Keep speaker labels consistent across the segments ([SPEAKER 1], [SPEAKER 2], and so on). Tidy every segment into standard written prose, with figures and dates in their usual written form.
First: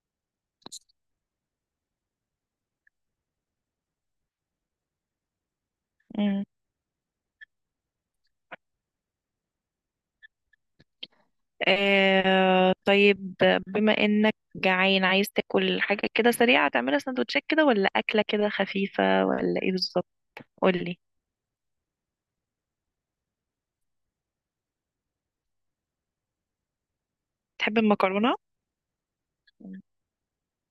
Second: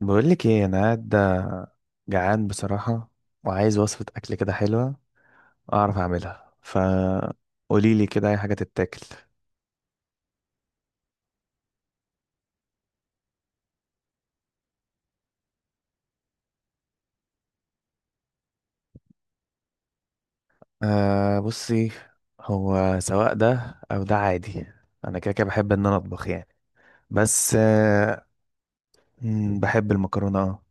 [SPEAKER 1] بقول لك ايه، انا قاعد جعان بصراحه. وعايز وصفه اكل كده حلوه اعرف
[SPEAKER 2] مم.
[SPEAKER 1] اعملها، فقولي لي كده اي حاجه تتاكل.
[SPEAKER 2] آه طيب، بما انك جعان عايز تاكل حاجة كده سريعة، تعملها سندوتشات كده ولا أكلة كده خفيفة ولا ايه بالظبط؟ قولي.
[SPEAKER 1] آه، بصي. هو سواء ده او ده عادي. انا كده كده بحب ان انا اطبخ يعني. بس
[SPEAKER 2] تحب
[SPEAKER 1] آه
[SPEAKER 2] المكرونة؟
[SPEAKER 1] مم،
[SPEAKER 2] مم.
[SPEAKER 1] بحب المكرونه اه.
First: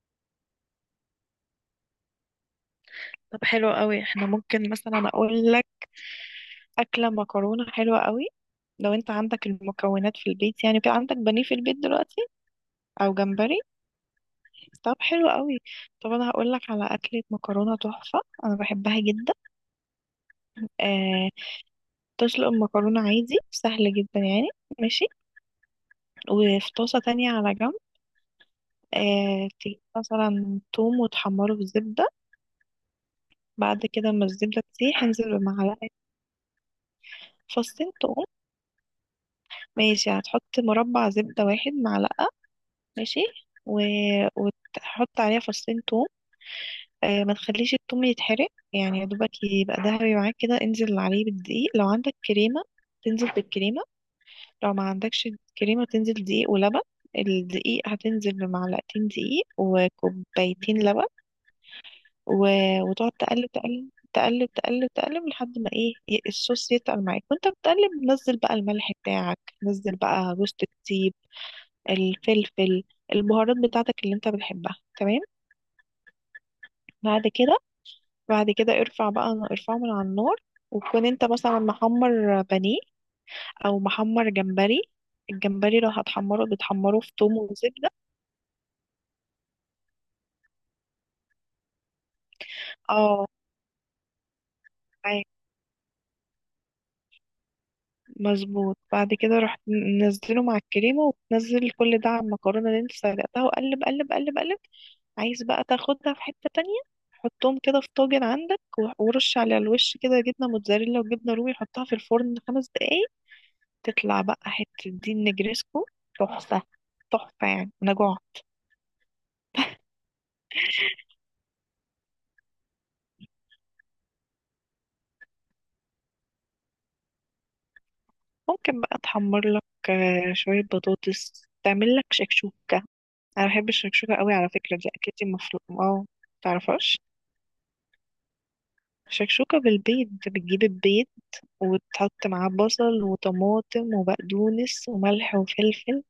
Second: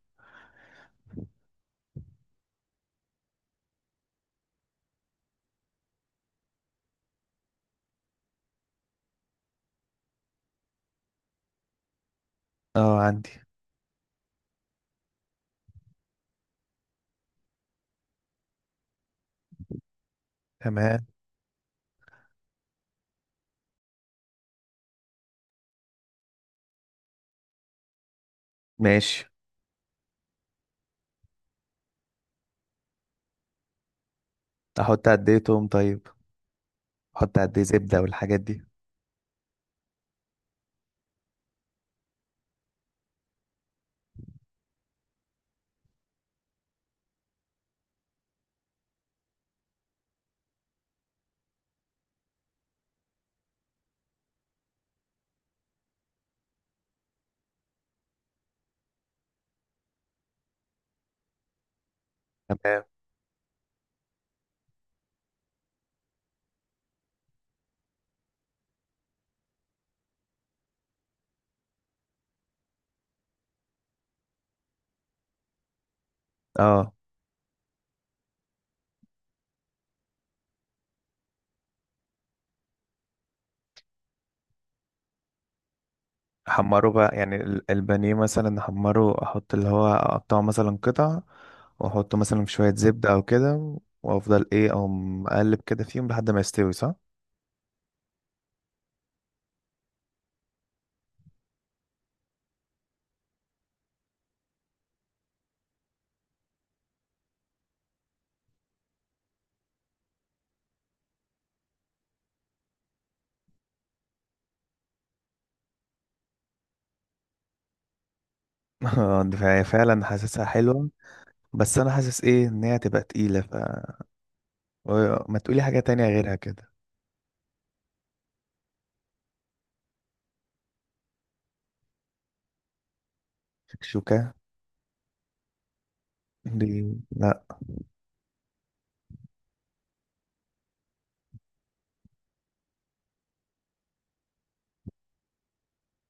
[SPEAKER 2] طب حلو قوي، احنا ممكن مثلا اقول لك اكله مكرونه حلوه قوي. لو انت عندك المكونات في البيت، يعني في عندك بانيه في البيت دلوقتي
[SPEAKER 1] اه،
[SPEAKER 2] او
[SPEAKER 1] عندي.
[SPEAKER 2] جمبري. طب حلو قوي. طب انا هقول لك على اكله مكرونه تحفه، انا بحبها جدا.
[SPEAKER 1] تمام.
[SPEAKER 2] آه، تسلق المكرونه عادي سهل جدا يعني. ماشي. وفي طاسة تانية على جنب،
[SPEAKER 1] ماشي.
[SPEAKER 2] آه تجيب مثلا توم وتحمره في زبدة. بعد كده ما الزبدة
[SPEAKER 1] احط
[SPEAKER 2] تسيح
[SPEAKER 1] قد ايه
[SPEAKER 2] انزل
[SPEAKER 1] توم
[SPEAKER 2] بمعلقة،
[SPEAKER 1] طيب؟ احط قد ايه
[SPEAKER 2] فصين
[SPEAKER 1] زبده
[SPEAKER 2] توم.
[SPEAKER 1] والحاجات دي؟
[SPEAKER 2] ماشي، هتحط مربع زبدة واحد معلقة. ماشي. و... وتحط عليها فصين توم. آه ما تخليش التوم يتحرق، يعني يا دوبك يبقى دهبي معاك كده، انزل عليه بالدقيق. لو عندك كريمة تنزل بالكريمة، لو ما عندكش كريمة تنزل دقيق ولبن. الدقيق هتنزل بمعلقتين دقيق وكوبايتين لبن. و...
[SPEAKER 1] تمام.
[SPEAKER 2] وتقعد تقلب تقلب تقلب تقلب تقلب لحد ما ايه، الصوص يتقل معاك. وانت بتقلب نزل بقى الملح بتاعك، نزل بقى جوزة الطيب، الفلفل، البهارات بتاعتك اللي انت بتحبها. تمام.
[SPEAKER 1] اه،
[SPEAKER 2] بعد كده بعد كده ارفع بقى، ارفعه من على النار. وتكون انت مثلا محمر بانيه او محمر جمبري. الجمبري لو هتحمره
[SPEAKER 1] احمره
[SPEAKER 2] بتحمره في
[SPEAKER 1] بقى يعني
[SPEAKER 2] توم وزبدة.
[SPEAKER 1] البانيه مثلا احمره، احط اللي هو اقطعه مثلا قطع، واحطه مثلا في شوية زبدة او
[SPEAKER 2] اه
[SPEAKER 1] كده. وافضل ايه او مقلب كده فيهم لحد ما يستوي صح؟
[SPEAKER 2] مظبوط. بعد كده رحت منزله مع الكريمة وتنزل كل ده على المكرونة اللي انت سلقتها وقلب قلب قلب قلب. عايز بقى تاخدها في حتة تانية، حطهم كده في طاجن عندك ورش على الوش كده جبنة موتزاريلا وجبنة رومي، حطها في الفرن 5 دقايق. تطلع بقى حتة دي النجريسكو، تحفة. تحفة يعني أنا جوع.
[SPEAKER 1] آه، فهي فعلا حاسسها حلوة. بس انا حاسس ايه ان هي تبقى تقيلة ف ما تقولي حاجة تانية غيرها كده؟
[SPEAKER 2] ممكن بقى تحمر لك آه، شوية بطاطس، تعمل لك شكشوكة. أنا بحب الشكشوكة
[SPEAKER 1] شكشوكة؟
[SPEAKER 2] قوي، على فكرة دي أكلتي المفروض. اه،
[SPEAKER 1] دي؟
[SPEAKER 2] متعرفهاش؟
[SPEAKER 1] لا.
[SPEAKER 2] شكشوكة بالبيض، انت بتجيب البيض وتحط معاه بصل وطماطم وبقدونس وملح وفلفل،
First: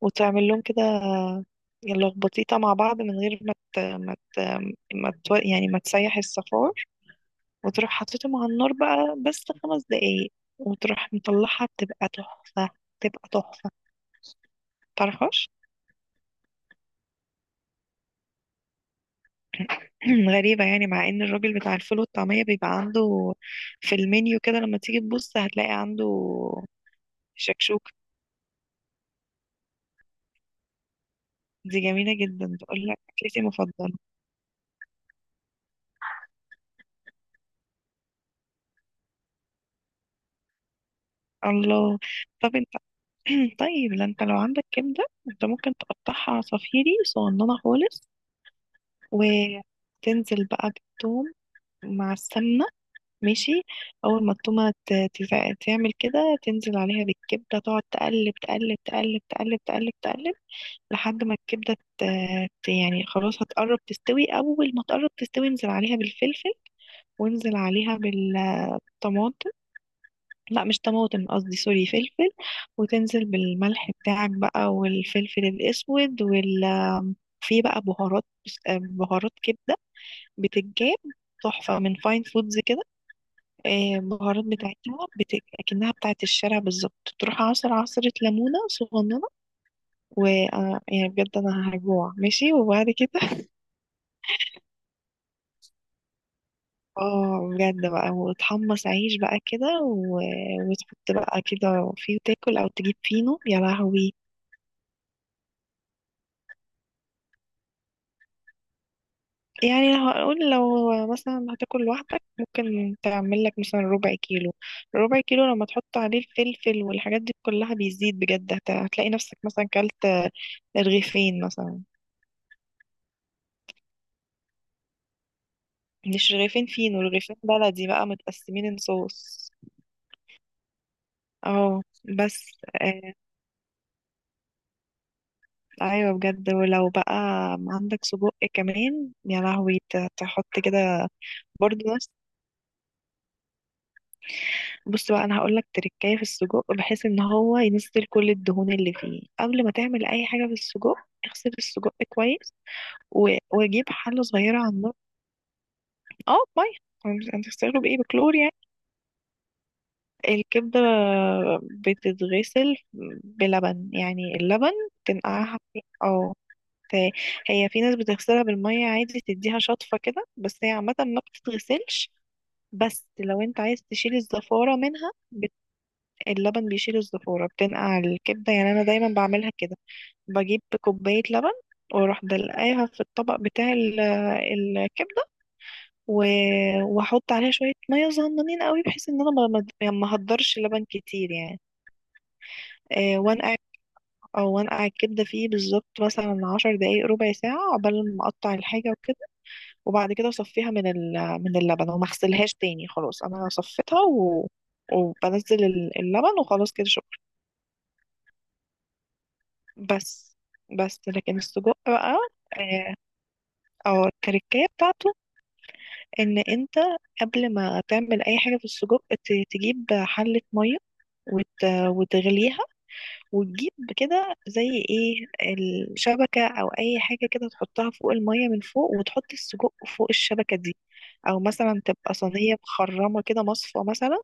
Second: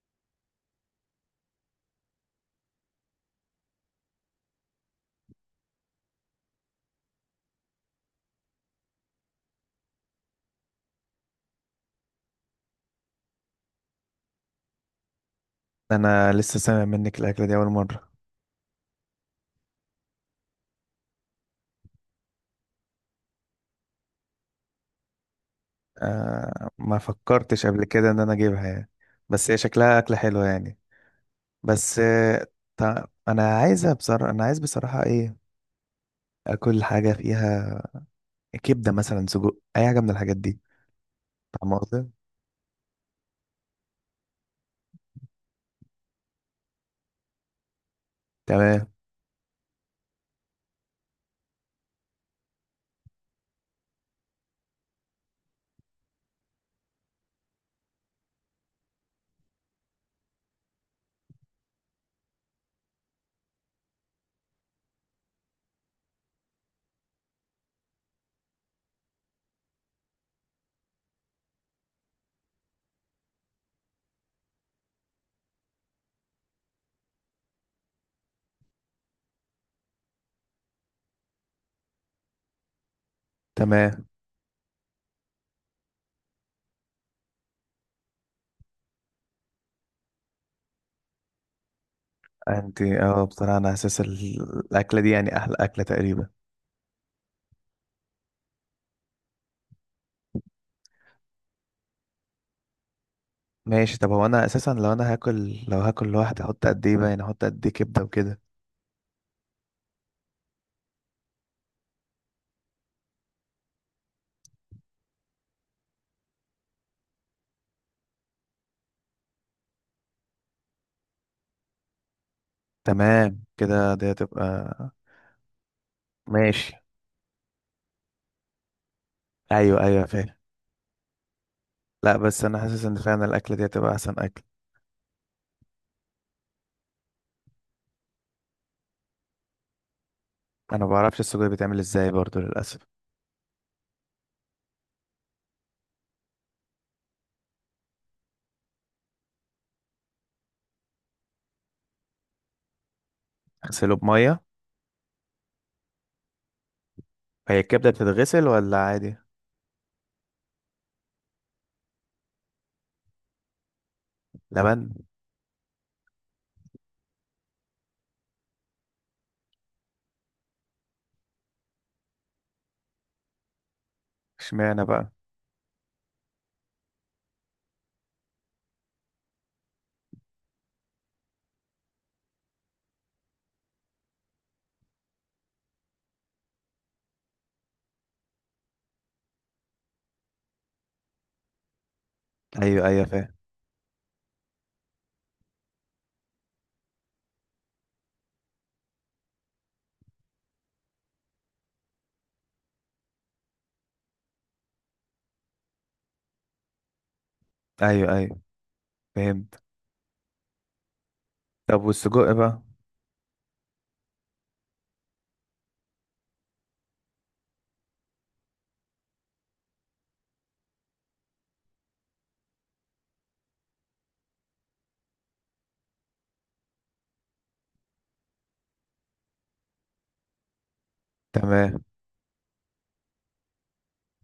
[SPEAKER 2] وتعمل لهم كده لخبطيطة مع بعض من غير ما يعني ما تسيح الصفار. وتروح حاططهم على النار بقى بس 5 دقايق، وتروح مطلعها بتبقى تحفة، تبقى تحفة. متعرفهاش؟
[SPEAKER 1] انا لسه سامع منك الاكلة دي اول مرة.
[SPEAKER 2] غريبة يعني، مع ان الراجل بتاع الفول والطعمية بيبقى عنده في المنيو كده، لما تيجي تبص هتلاقي عنده
[SPEAKER 1] آه، ما فكرتش قبل
[SPEAKER 2] شكشوكة.
[SPEAKER 1] كده ان انا اجيبها يعني. بس هي شكلها اكلة حلوة يعني.
[SPEAKER 2] دي
[SPEAKER 1] بس
[SPEAKER 2] جميلة
[SPEAKER 1] آه،
[SPEAKER 2] جدا، تقول لك
[SPEAKER 1] طب
[SPEAKER 2] أكلتي
[SPEAKER 1] انا عايزة
[SPEAKER 2] المفضلة.
[SPEAKER 1] بصراحة، انا عايز بصراحة ايه، اكل حاجة فيها كبدة مثلا، سجق، اي حاجة من الحاجات دي. فاهم
[SPEAKER 2] الله.
[SPEAKER 1] قصدي؟
[SPEAKER 2] طب أنت، طيب، لا أنت لو عندك كبدة أنت ممكن تقطعها عصافيري صغننة خالص،
[SPEAKER 1] تمام.
[SPEAKER 2] وتنزل بقى بالثوم مع السمنة. ماشي. أول ما التومة تعمل كده، تنزل عليها بالكبدة، تقعد تقلب تقلب تقلب تقلب تقلب تقلب لحد ما الكبدة يعني خلاص هتقرب تستوي. أول ما تقرب تستوي انزل عليها بالفلفل، وانزل عليها بالطماطم. لا مش طماطم، قصدي سوري فلفل. وتنزل بالملح بتاعك بقى، والفلفل الاسود، في بقى بهارات، بهارات كبده، بتتجاب تحفه من فاين فودز كده. آه،
[SPEAKER 1] تمام.
[SPEAKER 2] بهارات بتاعتها اكنها بتاعت الشارع بالظبط. تروح عصر عصرة ليمونه صغننه، و يعني بجد انا هجوع ماشي.
[SPEAKER 1] انت
[SPEAKER 2] وبعد كده
[SPEAKER 1] بصراحة انا اساس الاكلة دي يعني احلى اكلة تقريبا.
[SPEAKER 2] اه بجد بقى، وتحمص عيش بقى كده وتحط بقى كده فيه، تاكل او تجيب فينو يا
[SPEAKER 1] ماشي. طب
[SPEAKER 2] لهوي.
[SPEAKER 1] هو انا اساسا لو هاكل لوحدي احط قد ايه بقى، يعني احط قد ايه كبدة وكده؟
[SPEAKER 2] يعني لو هقول لو مثلا هتاكل لوحدك، ممكن تعمل لك مثلا ربع كيلو. ربع كيلو لما تحط عليه الفلفل والحاجات دي كلها بيزيد بجد، هتلاقي نفسك مثلا كلت رغيفين مثلا.
[SPEAKER 1] تمام كده، دي هتبقى.
[SPEAKER 2] مش رغيفين
[SPEAKER 1] ماشي.
[SPEAKER 2] فينو، رغيفين بلدي بقى متقسمين صوص.
[SPEAKER 1] ايوه، ايوه، فاهم.
[SPEAKER 2] اه.
[SPEAKER 1] لا، بس
[SPEAKER 2] بس
[SPEAKER 1] انا حاسس ان
[SPEAKER 2] آه،
[SPEAKER 1] فعلا الاكلة دي هتبقى احسن اكل.
[SPEAKER 2] ايوه بجد. ولو بقى عندك سجق كمان يا لهوي تحط
[SPEAKER 1] انا ما
[SPEAKER 2] كده.
[SPEAKER 1] بعرفش السجق بيتعمل
[SPEAKER 2] برضه
[SPEAKER 1] ازاي برضو للاسف.
[SPEAKER 2] بص بقى، انا هقول لك تركايه في السجق بحيث ان هو ينزل كل الدهون اللي فيه قبل ما تعمل اي حاجه في السجق. اغسل السجق كويس و... وجيب
[SPEAKER 1] اغسله
[SPEAKER 2] حله
[SPEAKER 1] بمية؟
[SPEAKER 2] صغيره على النار. اه ميه،
[SPEAKER 1] هي
[SPEAKER 2] هتغسله
[SPEAKER 1] الكبدة
[SPEAKER 2] بايه بكلور
[SPEAKER 1] بتتغسل
[SPEAKER 2] يعني؟
[SPEAKER 1] ولا عادي؟
[SPEAKER 2] الكبده بتتغسل بلبن، يعني اللبن
[SPEAKER 1] لبن؟
[SPEAKER 2] تنقعها في ت- هي في ناس بتغسلها بالميه عادي، تديها شطفه كده، بس هي عامه ما بتتغسلش. بس لو انت عايز تشيل الزفاره
[SPEAKER 1] اشمعنى
[SPEAKER 2] منها،
[SPEAKER 1] بقى؟
[SPEAKER 2] اللبن بيشيل الزفورة، بتنقع الكبدة يعني. أنا دايما بعملها كده، بجيب كوباية لبن، واروح دلقاها في الطبق بتاع الكبدة، و- واحط عليها شوية مية صغننين قوي بحيث ان انا يعني ما اهدرش لبن كتير يعني.
[SPEAKER 1] ايوه، ايوه،
[SPEAKER 2] آه،
[SPEAKER 1] فاهم.
[SPEAKER 2] وانقع، او وانقع الكبدة فيه بالظبط مثلا 10 دقايق ربع ساعة عقبال ما اقطع الحاجة وكده. وبعد كده اصفيها من من اللبن، وما اغسلهاش تاني، خلاص انا صفيتها وبنزل اللبن وخلاص كده.
[SPEAKER 1] ايوه، ايوه، فهمت.
[SPEAKER 2] بس بس لكن السجق
[SPEAKER 1] طب
[SPEAKER 2] بقى
[SPEAKER 1] والسجق
[SPEAKER 2] اه،
[SPEAKER 1] بقى؟
[SPEAKER 2] أو التركية بتاعته، ان انت قبل ما تعمل اي حاجة في السجق تجيب حلة مية وتغليها. وتجيب كده زي ايه، الشبكة او اي حاجة كده تحطها فوق المية من فوق، وتحط السجق فوق الشبكة دي، او مثلا
[SPEAKER 1] تمام.
[SPEAKER 2] تبقى صينية مخرمة كده، مصفى مثلا.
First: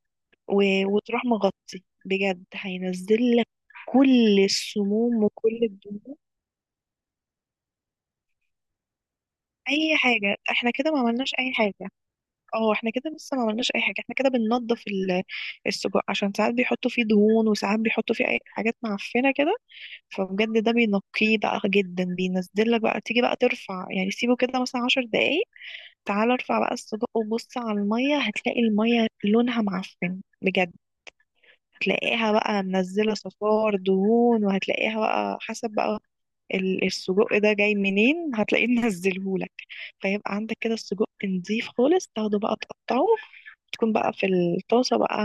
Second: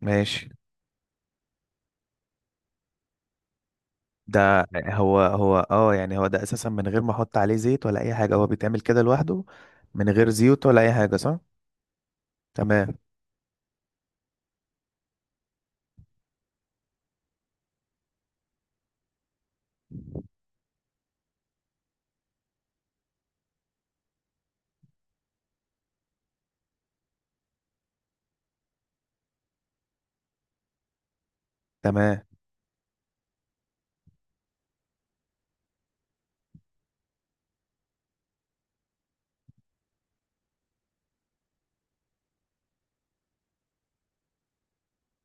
[SPEAKER 1] ماشي.
[SPEAKER 2] و... وتروح مغطي. بجد هينزل لك كل
[SPEAKER 1] ده، هو
[SPEAKER 2] السموم
[SPEAKER 1] هو
[SPEAKER 2] وكل الدهون.
[SPEAKER 1] يعني هو ده اساسا من غير ما احط عليه زيت ولا اي حاجه، هو بيتعمل كده لوحده؟
[SPEAKER 2] اي
[SPEAKER 1] من غير
[SPEAKER 2] حاجه،
[SPEAKER 1] زيوت
[SPEAKER 2] احنا
[SPEAKER 1] ولا
[SPEAKER 2] كده
[SPEAKER 1] اي
[SPEAKER 2] ما
[SPEAKER 1] حاجه
[SPEAKER 2] عملناش
[SPEAKER 1] صح؟
[SPEAKER 2] اي حاجه. اه احنا
[SPEAKER 1] تمام.
[SPEAKER 2] كده لسه ما عملناش اي حاجه، احنا كده بننضف السجق عشان ساعات بيحطوا فيه دهون، وساعات بيحطوا فيه اي حاجات معفنه كده. فبجد ده بينقيه بقى جدا، بينزل لك بقى. تيجي بقى ترفع، يعني سيبه كده مثلا 10 دقايق. تعال ارفع بقى السجق وبص على الميه، هتلاقي الميه لونها معفن بجد،
[SPEAKER 1] تمام.
[SPEAKER 2] هتلاقيها بقى منزلة صفار دهون، وهتلاقيها بقى حسب بقى السجق ده جاي منين هتلاقيه منزلهولك. فيبقى عندك كده السجق نضيف خالص، تاخده بقى تقطعه، تكون بقى في الطاسة بقى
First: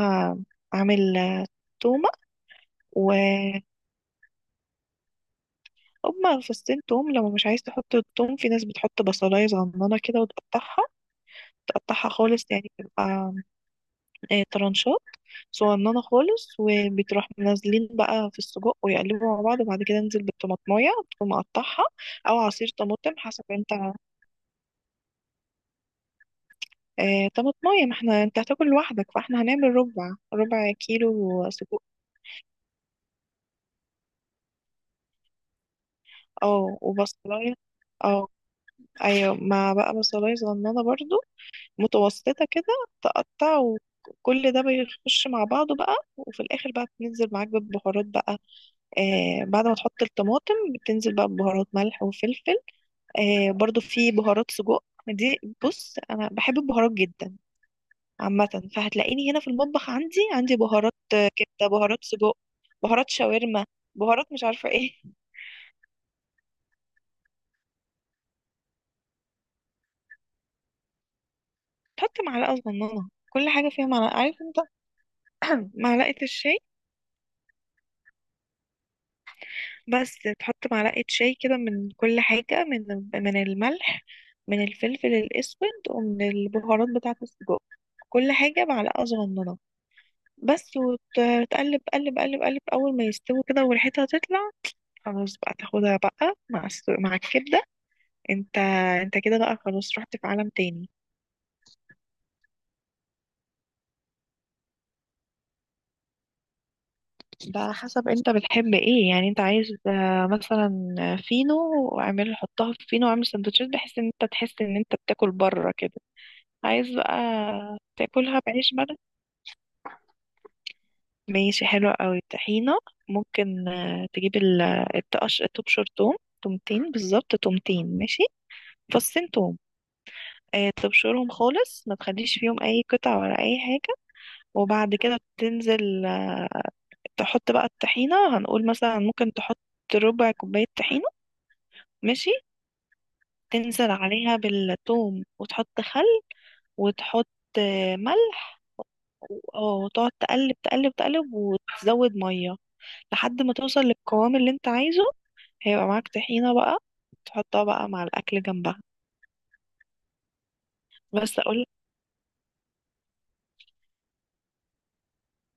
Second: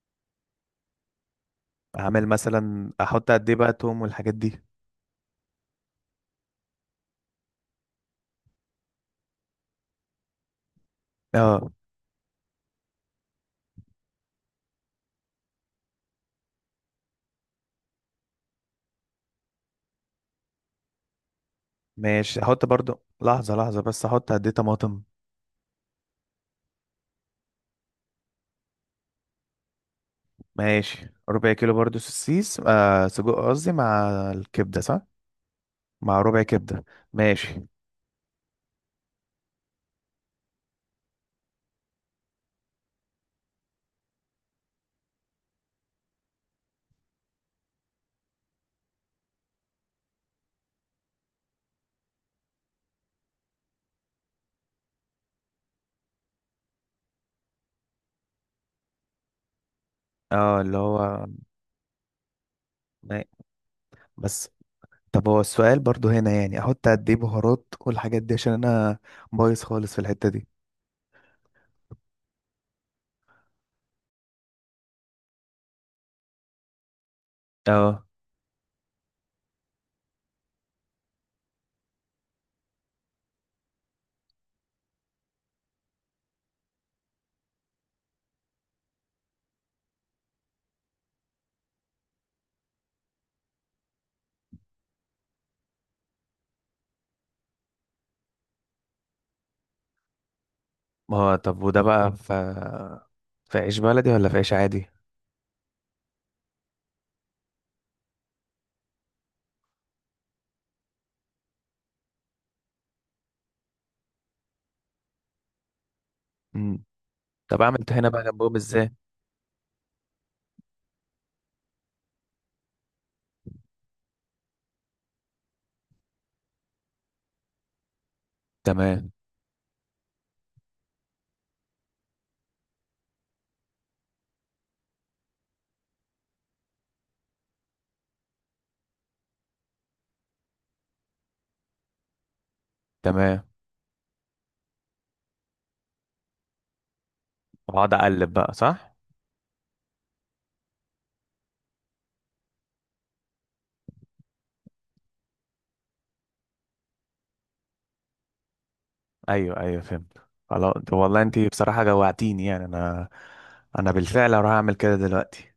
[SPEAKER 2] عامل آه، تومة.
[SPEAKER 1] اعمل مثلا،
[SPEAKER 2] و
[SPEAKER 1] احط قد ايه بقى توم والحاجات دي؟
[SPEAKER 2] هما فصين توم، لو مش عايز تحط التوم في ناس بتحط بصلاية صغننة كده وتقطعها،
[SPEAKER 1] اه.
[SPEAKER 2] تقطعها خالص يعني تبقى آه، طرنشات صغننة خالص. وبتروح منزلين بقى في السجق ويقلبوا مع بعض، وبعد كده انزل بالطماطماية تكون مقطعها،
[SPEAKER 1] ماشي،
[SPEAKER 2] أو
[SPEAKER 1] احط
[SPEAKER 2] عصير
[SPEAKER 1] برضو
[SPEAKER 2] طماطم حسب
[SPEAKER 1] لحظه لحظه،
[SPEAKER 2] انت.
[SPEAKER 1] بس احط قد ايه طماطم؟
[SPEAKER 2] آه، طماطماية، ما احنا انت هتاكل لوحدك فاحنا هنعمل ربع
[SPEAKER 1] ماشي،
[SPEAKER 2] كيلو
[SPEAKER 1] ربع كيلو
[SPEAKER 2] سجق.
[SPEAKER 1] برضو سوسيس سجق قصدي، مع الكبده صح؟ مع ربع
[SPEAKER 2] اه
[SPEAKER 1] كبده.
[SPEAKER 2] وبصلاية.
[SPEAKER 1] ماشي.
[SPEAKER 2] اه، ايوه مع بقى بصلاية صغننة برضو، متوسطة كده. تقطع، وكل ده بيخش مع بعضه بقى، وفي الآخر بقى بتنزل معاك بالبهارات بقى. آه بعد ما تحط الطماطم بتنزل بقى ببهارات ملح وفلفل. آه برضو في بهارات سجق دي. بص انا بحب البهارات جدا عامه، فهتلاقيني هنا في المطبخ عندي
[SPEAKER 1] اه، اللي
[SPEAKER 2] بهارات
[SPEAKER 1] هو
[SPEAKER 2] آه، كبده، بهارات سجق، بهارات
[SPEAKER 1] ما-
[SPEAKER 2] شاورما، بهارات مش
[SPEAKER 1] بس.
[SPEAKER 2] عارفه ايه.
[SPEAKER 1] طب هو السؤال برضو هنا يعني احط قد ايه بهارات والحاجات دي عشان انا بايظ خالص في الحتة دي.
[SPEAKER 2] تحط معلقه صغننه، كل حاجه فيها معلقه، عارف انت، معلقه الشاي.
[SPEAKER 1] اه
[SPEAKER 2] بس تحط معلقه شاي كده من كل حاجه، من الملح، من الفلفل الاسود، ومن البهارات بتاعه السجق. كل حاجه معلقه صغننه بس. وتقلب قلب قلب قلب، اول ما يستوي كده وريحتها تطلع خلاص بقى، تاخدها بقى مع مع الكبدة. انت انت كده بقى خلاص رحت في عالم تاني.
[SPEAKER 1] ما هو طب وده بقى في عيش بلدي ولا في عيش عادي؟
[SPEAKER 2] ده على حسب انت بتحب ايه، يعني انت عايز آه، مثلا فينو، واعمل حطها في فينو واعمل سندوتشات بحيث ان انت تحس ان انت بتاكل بره كده.
[SPEAKER 1] امم.
[SPEAKER 2] عايز بقى
[SPEAKER 1] طب اعمل طحينه بقى
[SPEAKER 2] تاكلها
[SPEAKER 1] جنبهم
[SPEAKER 2] بعيش
[SPEAKER 1] ازاي؟
[SPEAKER 2] بلد. ماشي، حلو قوي. طحينة، ممكن آه، تجيب التقش، تبشر توم، تومتين بالظبط تومتين. ماشي،
[SPEAKER 1] تمام.
[SPEAKER 2] فصين توم. آه، تبشرهم خالص ما تخليش فيهم اي قطع ولا اي حاجة. وبعد كده تنزل آه، تحط بقى الطحينة. هنقول مثلا ممكن تحط ربع كوباية طحينة. ماشي.
[SPEAKER 1] تمام.
[SPEAKER 2] تنزل عليها بالثوم، وتحط خل، وتحط
[SPEAKER 1] واقعد
[SPEAKER 2] آه،
[SPEAKER 1] اقلب بقى
[SPEAKER 2] ملح.
[SPEAKER 1] صح؟
[SPEAKER 2] وتقعد تقلب تقلب تقلب وتزود مية لحد ما توصل للقوام اللي انت عايزه. هيبقى معاك طحينة بقى، تحطها بقى مع الأكل جنبها.
[SPEAKER 1] ايوه، ايوه، فهمت. خلاص والله انت
[SPEAKER 2] بس أقول،
[SPEAKER 1] بصراحه جوعتيني يعني انا، انا بالفعل هروح اعمل كده دلوقتي.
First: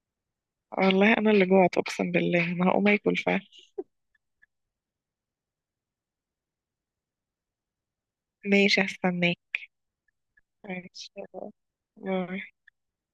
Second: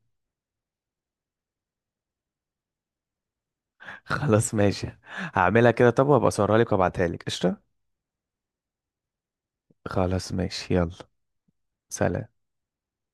[SPEAKER 2] والله انا اللي جوعت اقسم بالله انا هقوم اكل فعلا.
[SPEAKER 1] خلاص ماشي، هعملها كده. طب وابقى اصورها لك وابعتها لك قشطه؟
[SPEAKER 2] ماشي، هستناك.
[SPEAKER 1] خلاص ماشي، يلا.
[SPEAKER 2] ماشي يلا.
[SPEAKER 1] سلام.
[SPEAKER 2] باي.